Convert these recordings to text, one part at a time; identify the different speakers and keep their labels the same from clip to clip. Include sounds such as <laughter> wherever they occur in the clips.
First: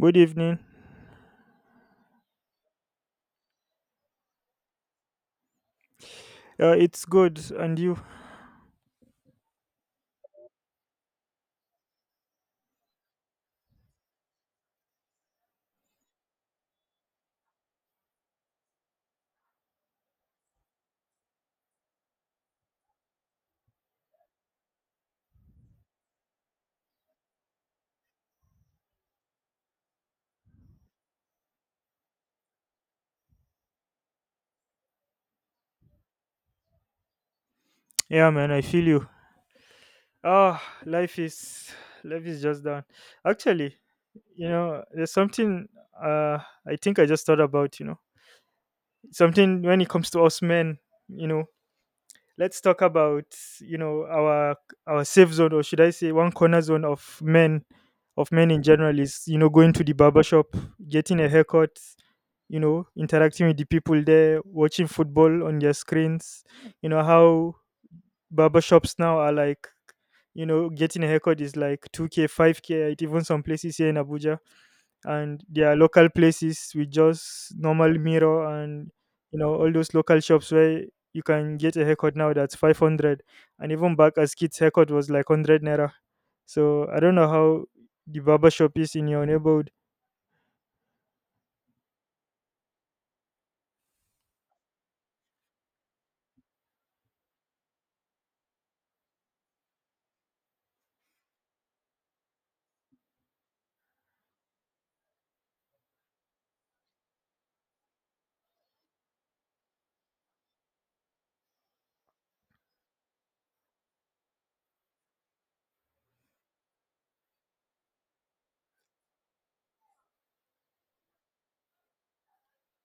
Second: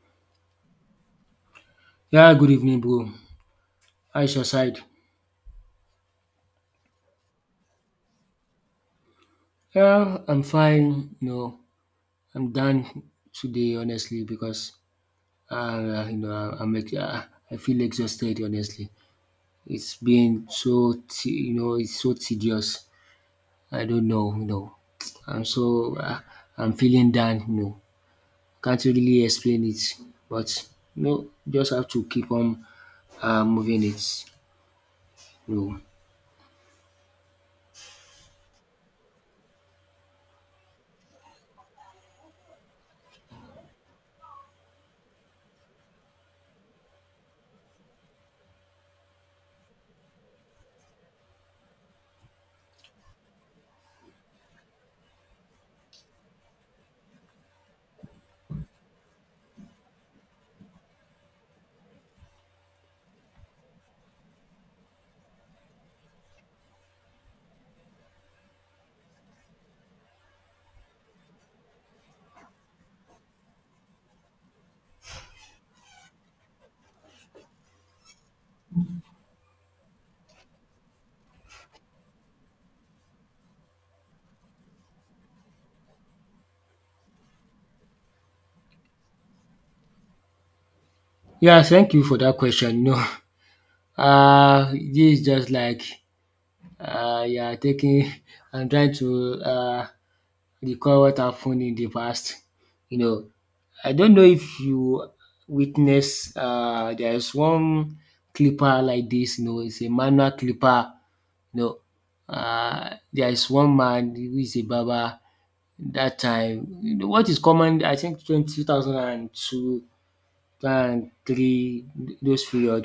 Speaker 1: Good evening.
Speaker 2: Yeah, good evening, bro. How is your side?
Speaker 1: It's good, and you?
Speaker 2: Yeah, I'm fine. I'm done today, honestly, because uh, you know, I- I'm ex- uh, I feel exhausted, honestly. It's been it's so tedious. I don't know. I'm so uh, I'm feeling down. Can't really explain it, but just have to keep on moving it. You know.
Speaker 1: Yeah, man, I feel you. Ah, life is just down. Actually, there's something uh I think I just thought about. Something when it comes to us men. You know, let's talk about you know our our safe zone, or should I say, one corner zone of men, in general is going to the barber shop, getting a haircut, interacting with the people there, watching football on their screens. You know how barbershops now are like, getting a haircut is like 2K, 5K at even some places here in Abuja. And there are local places with just normal mirror and all those local shops where you can get a haircut now that's 500. And even back as kids, haircut was like 100 naira. So I don't know how the barber shop is in your neighborhood.
Speaker 2: Yeah, thank you for that question. <laughs> This is just like you are taking <laughs> and trying to recall what happened in the past. You know, I don't know if you witness there is one clipper like this. It's a manual clipper. You know, there is one man who is a barber that time. What is common? I think 20, 2002, and three, those period.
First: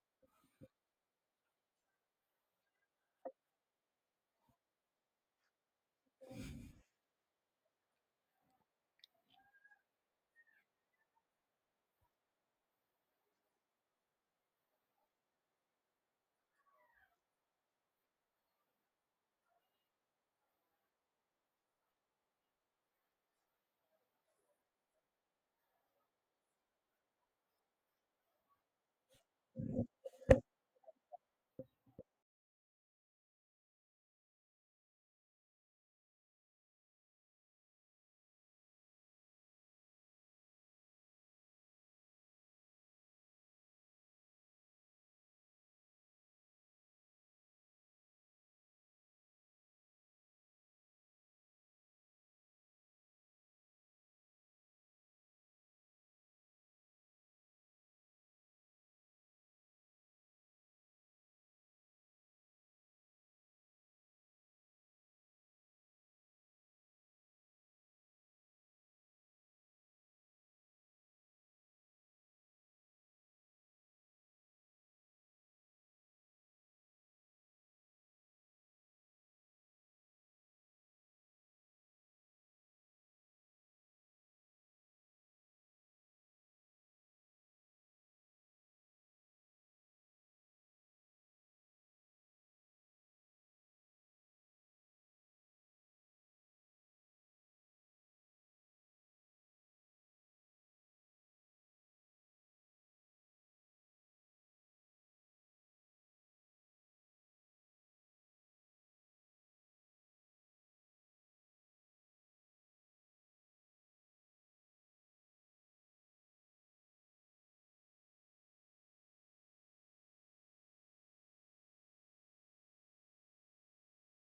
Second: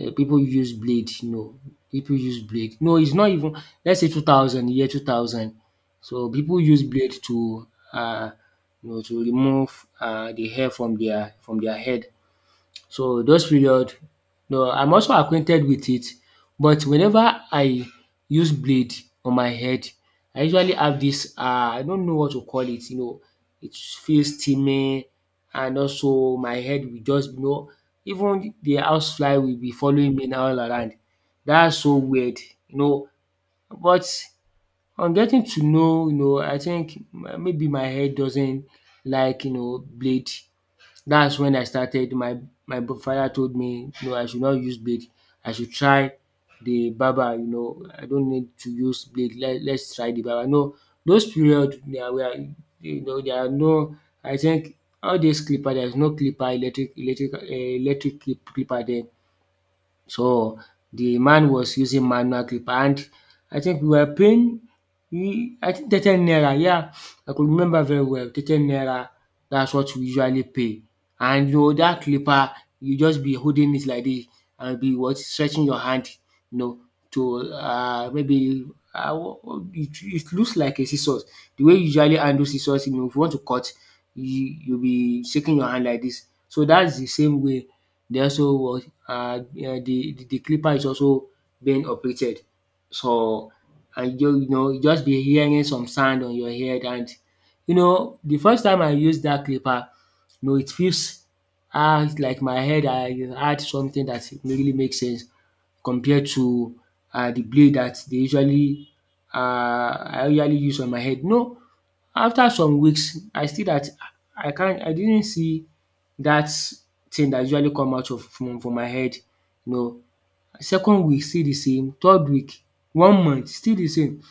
Speaker 2: Pipu use blade, you know, pipu use blade. No, it's not even, let's say 2000 year 2000. So people use blade to uh, you know to remove the hair from their head. So those period, no, I'm also acquainted with it. But whenever I use blade on my head, I usually have this, I don't know what to call it, it feels steaming. And also my head will just, even the housefly will be following me now all around. That's so weird, you know but on getting to know, I think maybe my head doesn't like, blade. That's when I started. My father told me no, I should not use blade. I should try the barber. I don't need to use blade. Let's try the barber. No, those period there were. There are no. I think all this clipper. There is no clipper, electric clipper there. So, the man was using manual clipper, and I think we were paying, we I think 30 naira. Yeah, I could remember very well, 30 naira. That's what we usually pay. And you know that clipper, you just be holding it like this and be what stretching your hand, you know to maybe, uh it looks like a scissors. The way you usually handle scissors, if you want to cut, you be shaking your hand like this. So that's the same way they also was. The clipper is also being operated. So, and you know, you just be hearing some sound on your head. And you know, the first time I used that clipper, you know it feels, ah, like my head I had something that really makes sense, compared to the blade that they usually I usually use on my head. No, after some weeks I see that, I didn't see that's thing that usually come out of, from my head, you know. Second week still the same, third week, one month still the same.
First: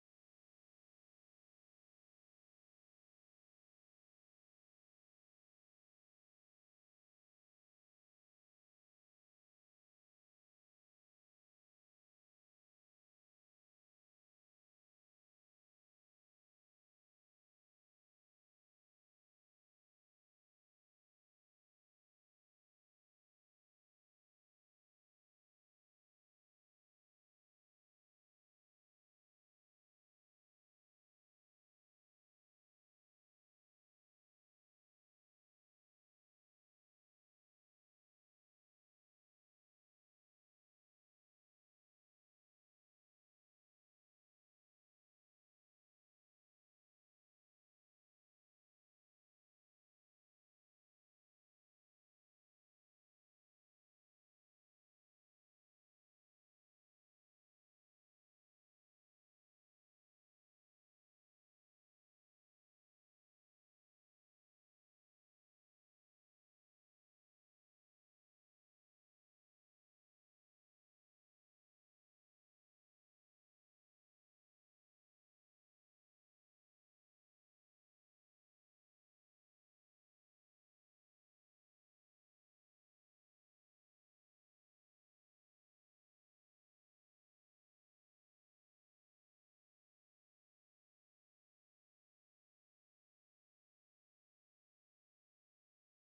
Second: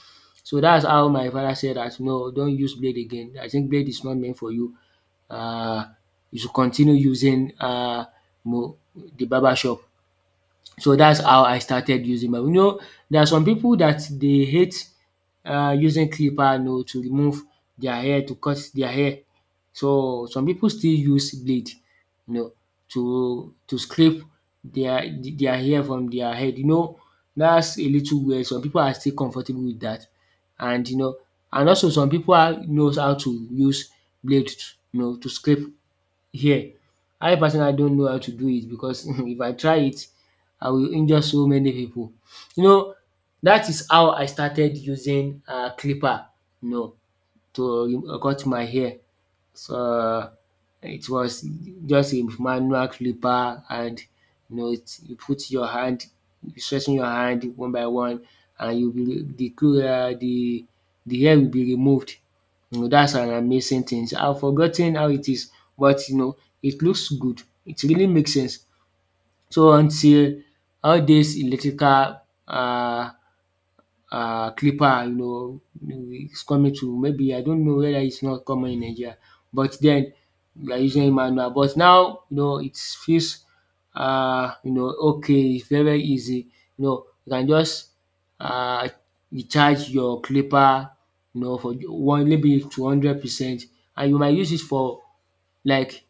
Speaker 2: So that's how my father said that. “No, don't use blade again, I think blade is not meant for you. Uh, you should continue using the barber shop”. So that's how I started using my, there are some people that they hate using clipper, you know, to remove their hair, to cut their hair. So some people still use blade, you know, to scrape their their hair from their head, you know, that's a little weird. Some people are still comfortable with that, and and also some people are knows how to use blade, to scrape here. I personally don't know how to do it, because <laughs> if I try it, I will injure so many people. You know, that is how I started using clipper, you know, to cut my hair. So it was just a manual clipper. And it you put your hand, you stretching your hand one by one. And you will the clo the hair will be removed. You know that's an amazing thing. So, I've forgotten how it is, but it looks good. It really makes sense. So until all these electrical um clipper, you know, it's coming to, maybe I don't know whether it's not common in Nigeria, but then we are using manual. But now, you know, it feels, uh, you know okay, it's very very easy. You know, you can just uh recharge your clipper, you know, for 1 maybe 200%, and you might use it for like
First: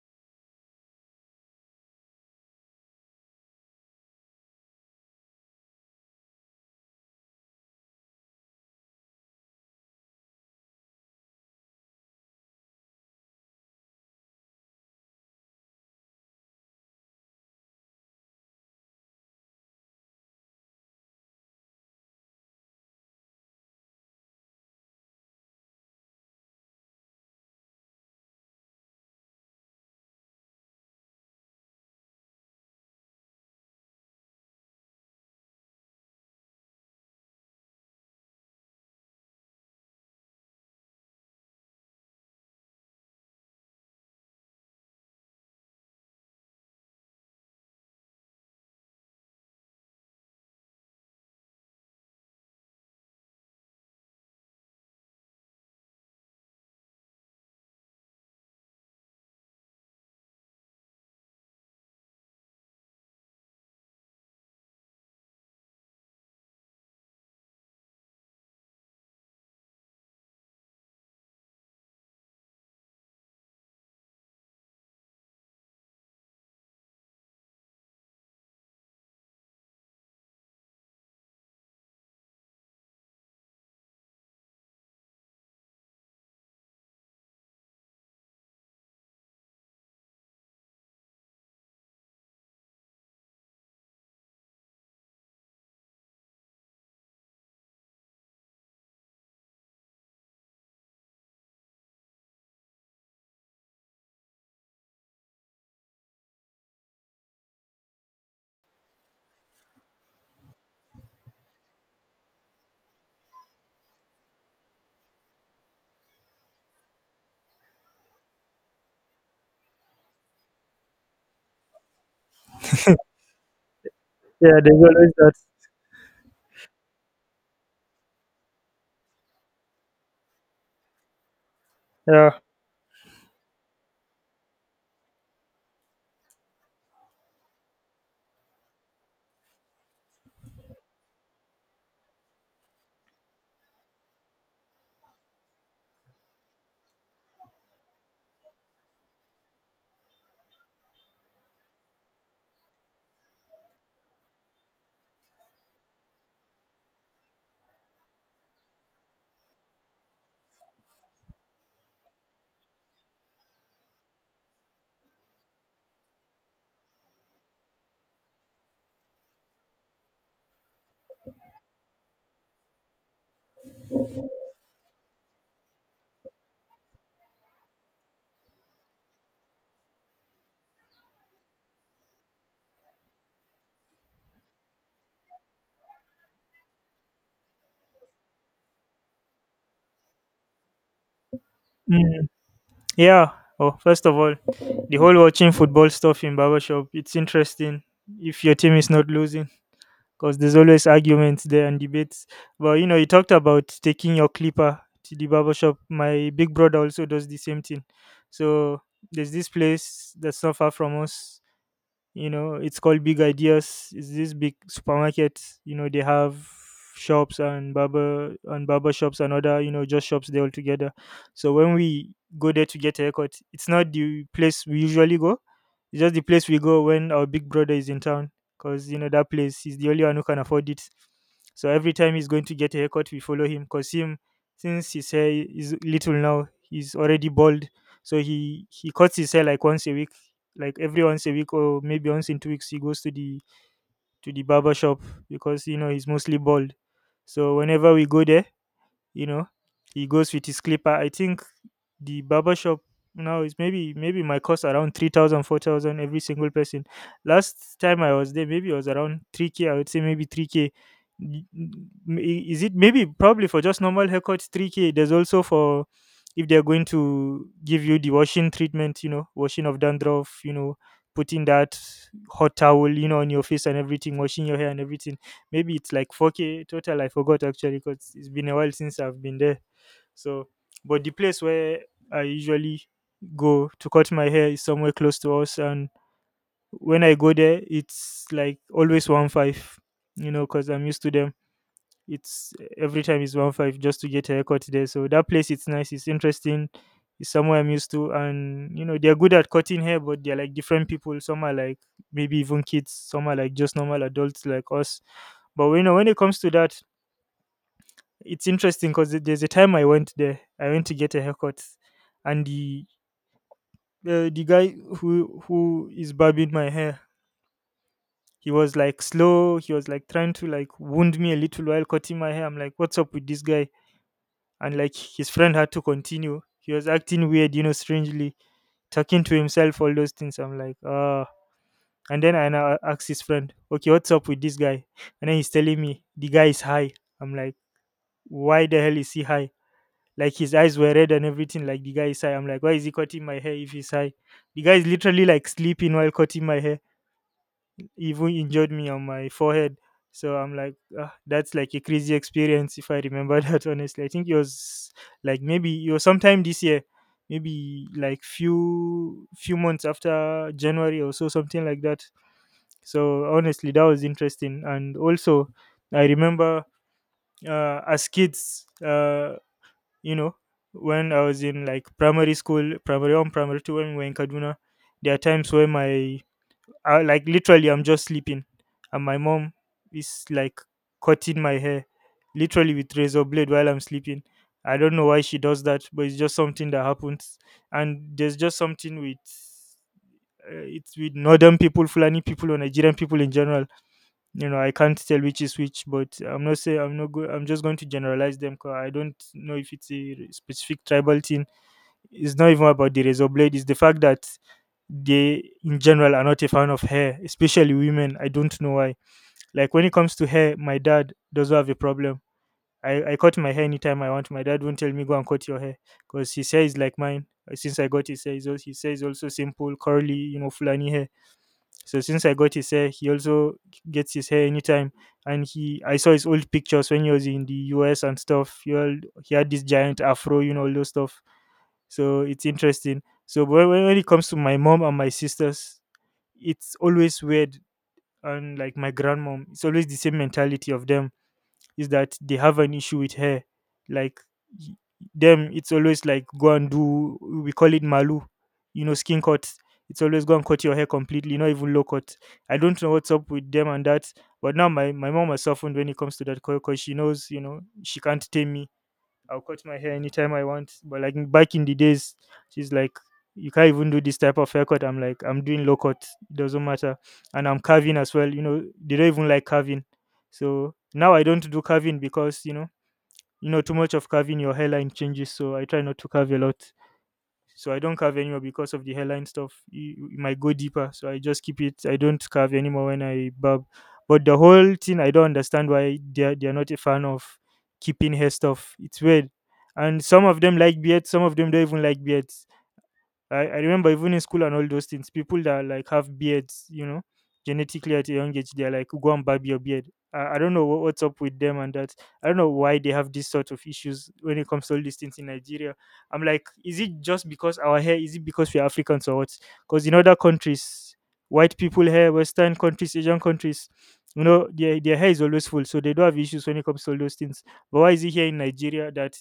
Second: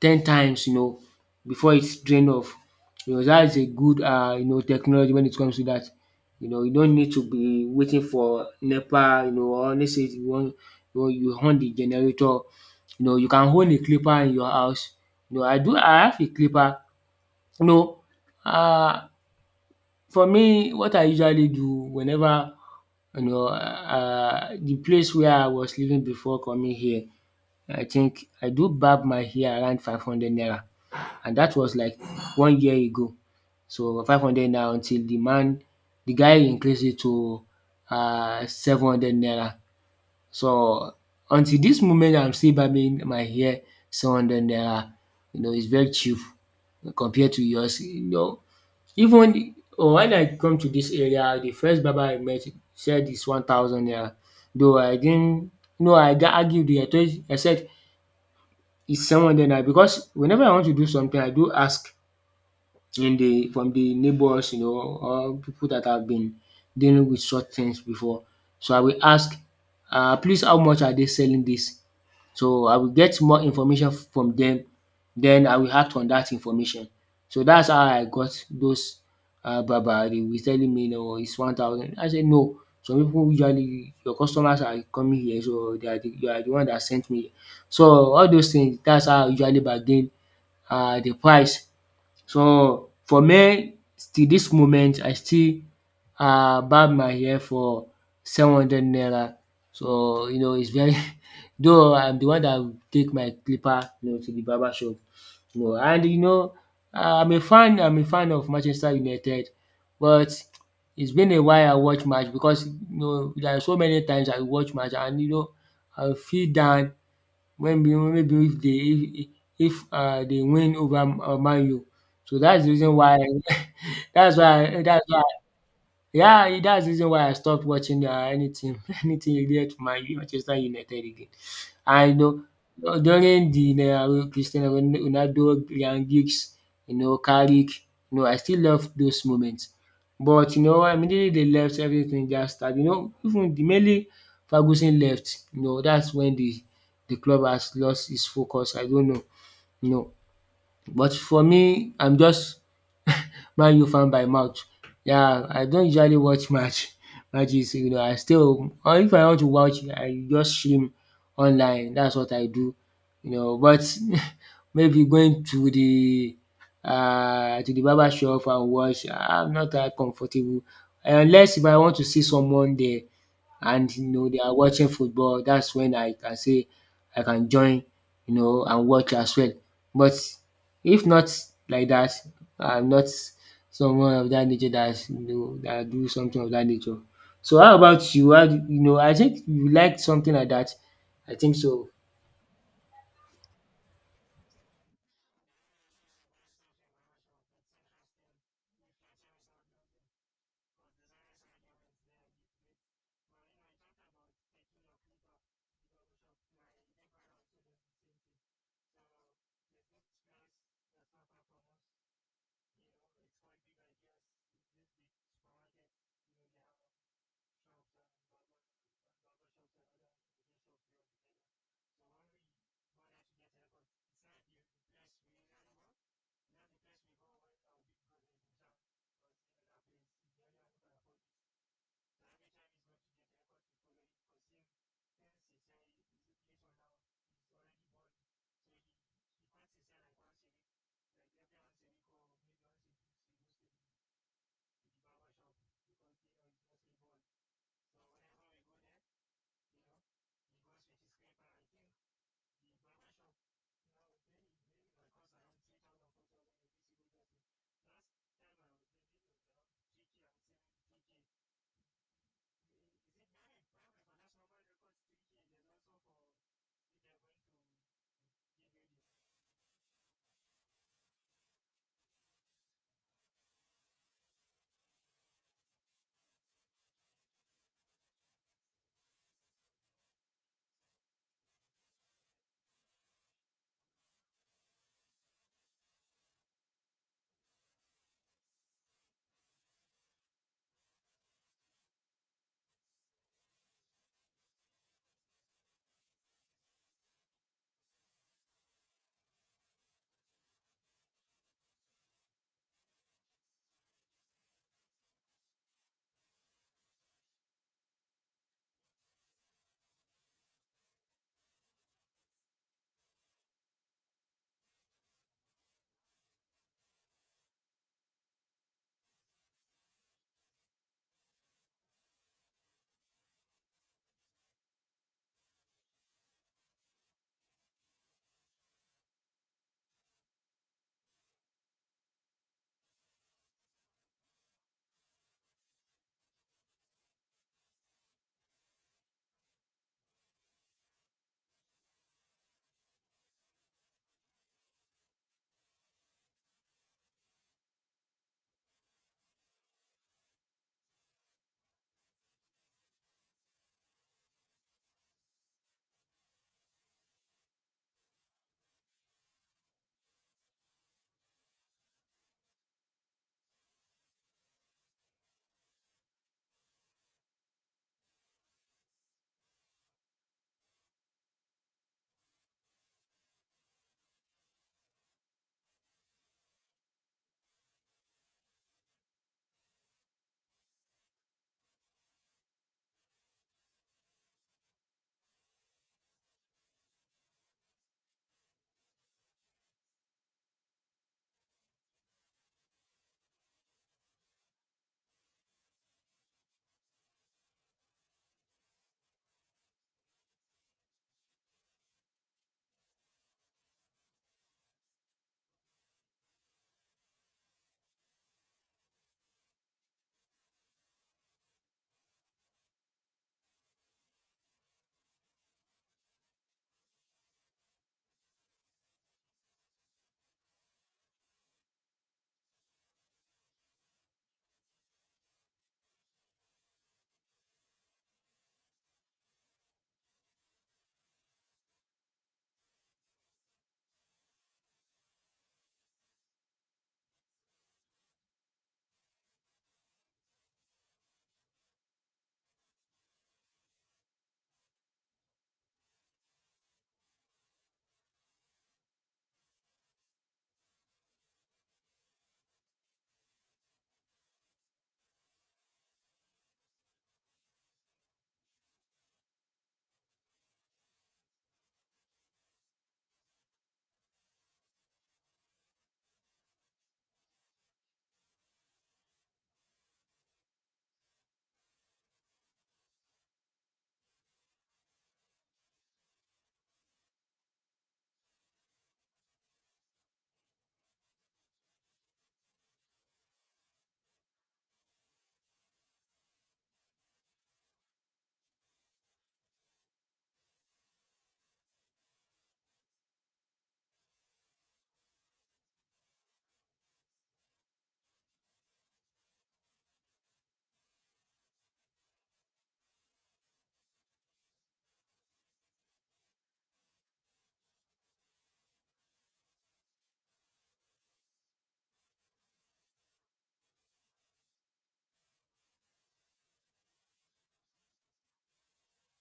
Speaker 2: 10 times, you know, before it's drained off. You know that is a good, technology when it comes to that. You know you don't need to be waiting for NEPA, or let's say you want, you on the generator. You know you can own a clipper in your house. You know, I have a clipper. You know, Uh, for me what I usually do, whenever the place where I was living before coming here, I think I do barb my hair around 500 naira, and that was like one year ago. So 500 naira until the guy increased it to 700 naira. So until this moment I'm still barbing my hair 700 naira. You know it's very cheap compared to yours. You know, even, oh, when I come to this area, the first barber I met said it's 1,000 naira, though I didn't, no, I argue with him, I said, is someone there now? Because whenever I want to do something I do ask, in the from the neighbors, you know, or people that have been dealing with such things before. So I will ask, please, how much are they selling this? So I will get more information from them. Then I will act on that information. So that's how I got those, Baba. They were telling me, no, it's 1,000. I said, no. Some people usually, your customers are coming here, so they are the, you are the one that sent me. So all those things, that's how I usually bargain, the price. So for me, till this moment, I still barb my hair for 700 naira. So you know it's very. <laughs> Though I'm the one that will take my clipper, you know, to the barber shop, you know. I'm a fan of Manchester United. But it's been a while I watch match, because you know there are so many times I watch match, and I feel down when, be maybe if they, if dey win over Man U. So that's the reason why, <laughs>
Speaker 1: Yeah, there's
Speaker 2: that's why,
Speaker 1: always
Speaker 2: yeah, e, that's the reason why I stopped watching anything, <laughs> anything related to my Manchester United again. I,
Speaker 1: that.
Speaker 2: during the Cristiano Ronaldo, Ryan Giggs, Carrick, you know I still love those moments. But immediately they left, everything just started. Even the mainly Ferguson left, you know, that's when the club has lost its focus. I don't know, you know. But for me, I'm just Man U fan by mouth. Yeah, I don't usually watch match <laughs> matches, you know, I stay home, or if I want to watch I just stream online. That's what I do, you know. But <laughs> maybe going to the barber shop and watch, I'm not that comfortable, unless if I want to see someone there and you know they are watching football. That's when I can say I can join, you know, and watch as well. But if not like that, I'm not someone of that nature that, that do something of that nature. So how about you? How do, I think you like something like that. I think so.
Speaker 1: Yeah. Yeah. Oh, first of all, the whole watching football stuff in barbershop, it's interesting if your team is not losing because there's always arguments there and debates. But you talked about taking your clipper to the barbershop. My big brother also does the same thing. So there's this place that's not far from us. It's called Big Ideas. It's this big supermarket. They have shops and barber shops and other just shops there all together. So when we go there to get a haircut, it's not the place we usually go. It's just the place we go when our big brother is in town, because that place, he's the only one who can afford it. So every time he's going to get a haircut, we follow him because him, since his hair is little now, he's already bald. So he cuts his hair like once a week, like every once a week, or maybe once in 2 weeks. He goes to the barber shop because he's mostly bald. So whenever we go there, you know he goes with his clipper, I think. The barber shop now is maybe my cost around 3,000, 4,000 every single person. Last time I was there, maybe it was around 3K. I would say maybe 3K Y- k. Mm, is it maybe probably for just normal haircuts 3K? There's also for if they're going to give you the washing treatment, washing of dandruff, putting that hot towel on your face and everything, washing your hair and everything. Maybe it's like 4K total. I forgot actually because it's been a while since I've been there. So, but the place where I usually go to cut my hair is somewhere close to us. And when I go there, it's like always 1 5, because I'm used to them. It's every time it's one five just to get a haircut there. So that place, it's nice, it's interesting, it's somewhere I'm used to, and they're good at cutting hair, but they're like different people. Some are like maybe even kids, some are like just normal adults like us. But when it comes to that, it's interesting because there's a time I went there, I went to get a haircut, and the guy who is barbing my hair, he was like slow, he was like trying to like wound me a little while cutting my hair. I'm like, what's up with this guy? And like his friend had to continue. He was acting weird, strangely, talking to himself, all those things. I'm like, ah. And then I now asked his friend, okay, what's up with this guy? And then he's telling me the guy is high. I'm like, why the hell is he high? Like his eyes were red and everything. Like the guy is high. I'm like, why is he cutting my hair if he's high? The guy is literally like sleeping while cutting my hair, even injured me on my forehead. So I'm like, ah, that's like a crazy experience if I remember <laughs> that honestly. I think it was like maybe it was sometime this year, maybe like few months after January or so, something like that. So honestly, that was interesting. And also, I remember as kids, you know, when I was in like primary school, primary one, primary two, when we were in Kaduna, there are times where my I, like literally I'm just sleeping and my mom is like cutting my hair literally with razor blade while I'm sleeping. I don't know why she does that, but it's just something that happens. And there's just something with it's with northern people, Fulani people, or Nigerian people in general. I can't tell which is which, but I'm not saying, I'm not go- I'm just going to generalize them because I don't know if it's a specific tribal thing. It's not even about the razor blade, it's the fact that they in general are not a fan of hair, especially women. I don't know why. Like when it comes to hair, my dad doesn't have a problem. I cut my hair anytime I want. My dad won't tell me go and cut your hair because his hair is like mine. Since I got his hair, his hair is also simple, curly, flani hair. So since I got his hair, he also gets his hair anytime. And I saw his old pictures when he was in the US and stuff. He had this giant afro, all those stuff. So it's interesting. So but when it comes to my mom and my sisters, it's always weird. And like my grandmom, it's always the same mentality of them, is that they have an issue with hair. Like y- them, it's always like go and do, we call it malu, skin cut. It's always go and cut your hair completely, not even low cut. I don't know what's up with them and that. But now my mom has softened when it comes to that because she knows, she can't tame me. I'll cut my hair anytime I want. But like back in the days, she's like, you can't even do this type of haircut. I'm like, I'm doing low cut. It doesn't matter. And I'm carving as well. You know, they don't even like carving. So now I don't do carving because, too much of carving, your hairline changes. So I try not to carve a lot, so I don't carve anymore because of the hairline stuff. It might go deeper, so I just keep it. I don't carve anymore when I barb. But the whole thing, I don't understand why they're not a fan of keeping hair stuff. It's weird, and some of them like beards, some of them don't even like beards. I remember even in school and all those things, people that like have beards, genetically at a young age, they're like, go and barb your beard. I don't know what's up with them and that. I don't know why they have these sort of issues when it comes to all these things in Nigeria. I'm like, is it just because our hair? Is it because we're Africans or what? Because in other countries, white people hair, Western countries, Asian countries, their hair is always full. So they don't have issues when it comes to all those things. But why is it here in Nigeria that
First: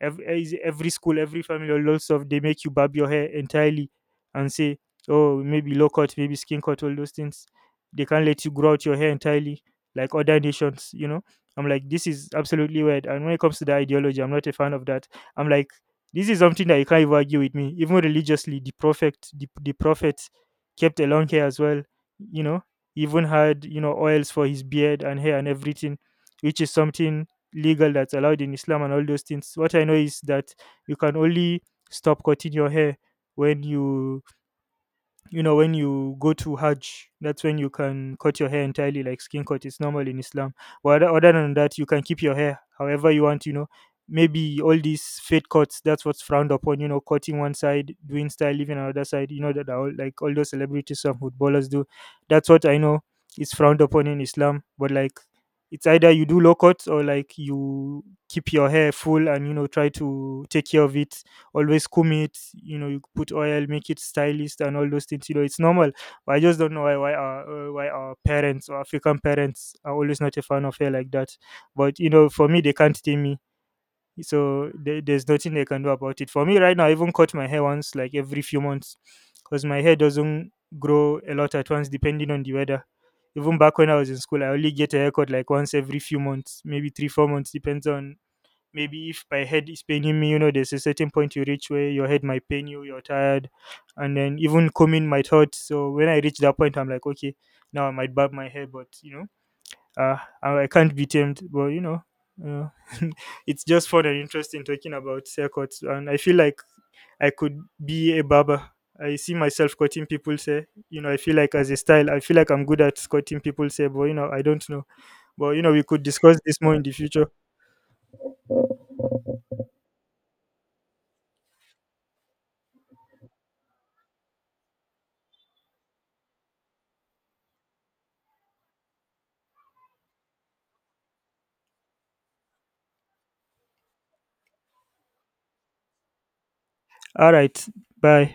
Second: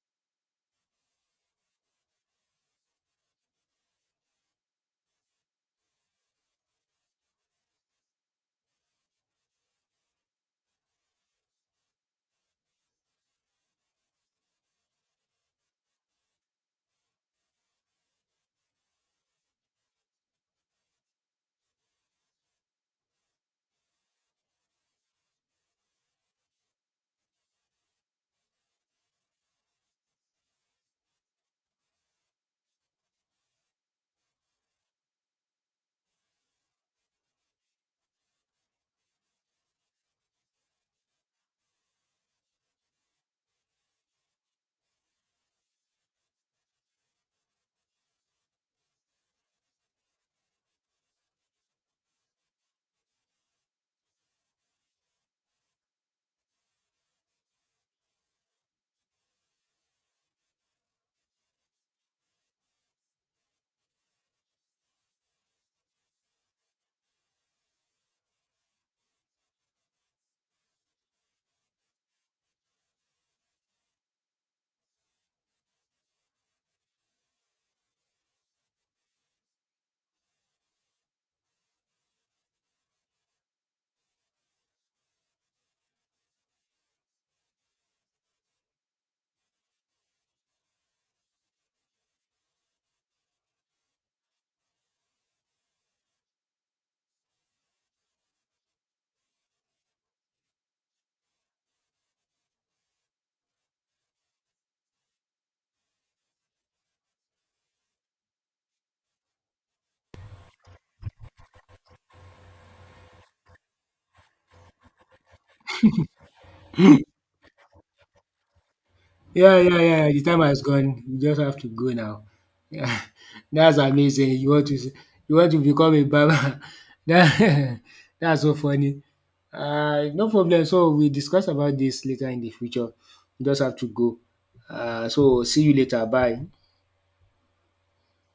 Speaker 1: every school, every family, all those stuff, they make you barb your hair entirely and say, oh, maybe low cut, maybe skin cut, all those things. They can't let you grow out your hair entirely like other nations. I'm like, this is absolutely weird, and when it comes to the ideology, I'm not a fan of that. I'm like, this is something that you can't even argue with me. Even religiously, the prophet kept a long hair as well. you know He even had oils for his beard and hair and everything, which is something legal, that's allowed in Islam and all those things. What I know is that you can only stop cutting your hair when you go to Hajj. That's when you can cut your hair entirely, like skin cut. It's normal in Islam. But other than that, you can keep your hair however you want. Maybe all these fade cuts. That's what's frowned upon. Cutting one side, doing style, leaving another side. You know that are all, like all those celebrities and footballers do. That's what I know is frowned upon in Islam. But like it's either you do low cuts or like you keep your hair full and try to take care of it, always comb it, you put oil, make it stylist and all those things, it's normal. But I just don't know why our parents or African parents are always not a fan of hair like that. But for me, they can't tame me. So there's nothing they can do about it for me right now. I even cut my hair once like every few months because my hair doesn't grow a lot at once, depending on the weather. Even back when I was in school, I only get a haircut like once every few months, maybe 3-4 months, depends on, maybe if my head is paining me. There's a certain point you reach where your head might pain you, you're tired, and then even combing might hurt. So when I reach that point, I'm like, okay, now I might barb my hair. But uh, I can't be tamed. But uh, <laughs> it's just fun and interesting talking about haircuts, and I feel like I could be a barber. I see myself cutting people's hair. I feel like as a style, I feel like I'm good at cutting people's hair, but I don't know. But we could discuss this more in the future.
Speaker 2: Yeah, yeah, yeah. The time has gone. You just have to go now. Yeah, <laughs> that's amazing. You want to become a barber. <laughs> That, <laughs> that's so funny. No problem. So we discuss about this later in the future. You just have to go. So see you later. Bye.
Speaker 1: All right, bye.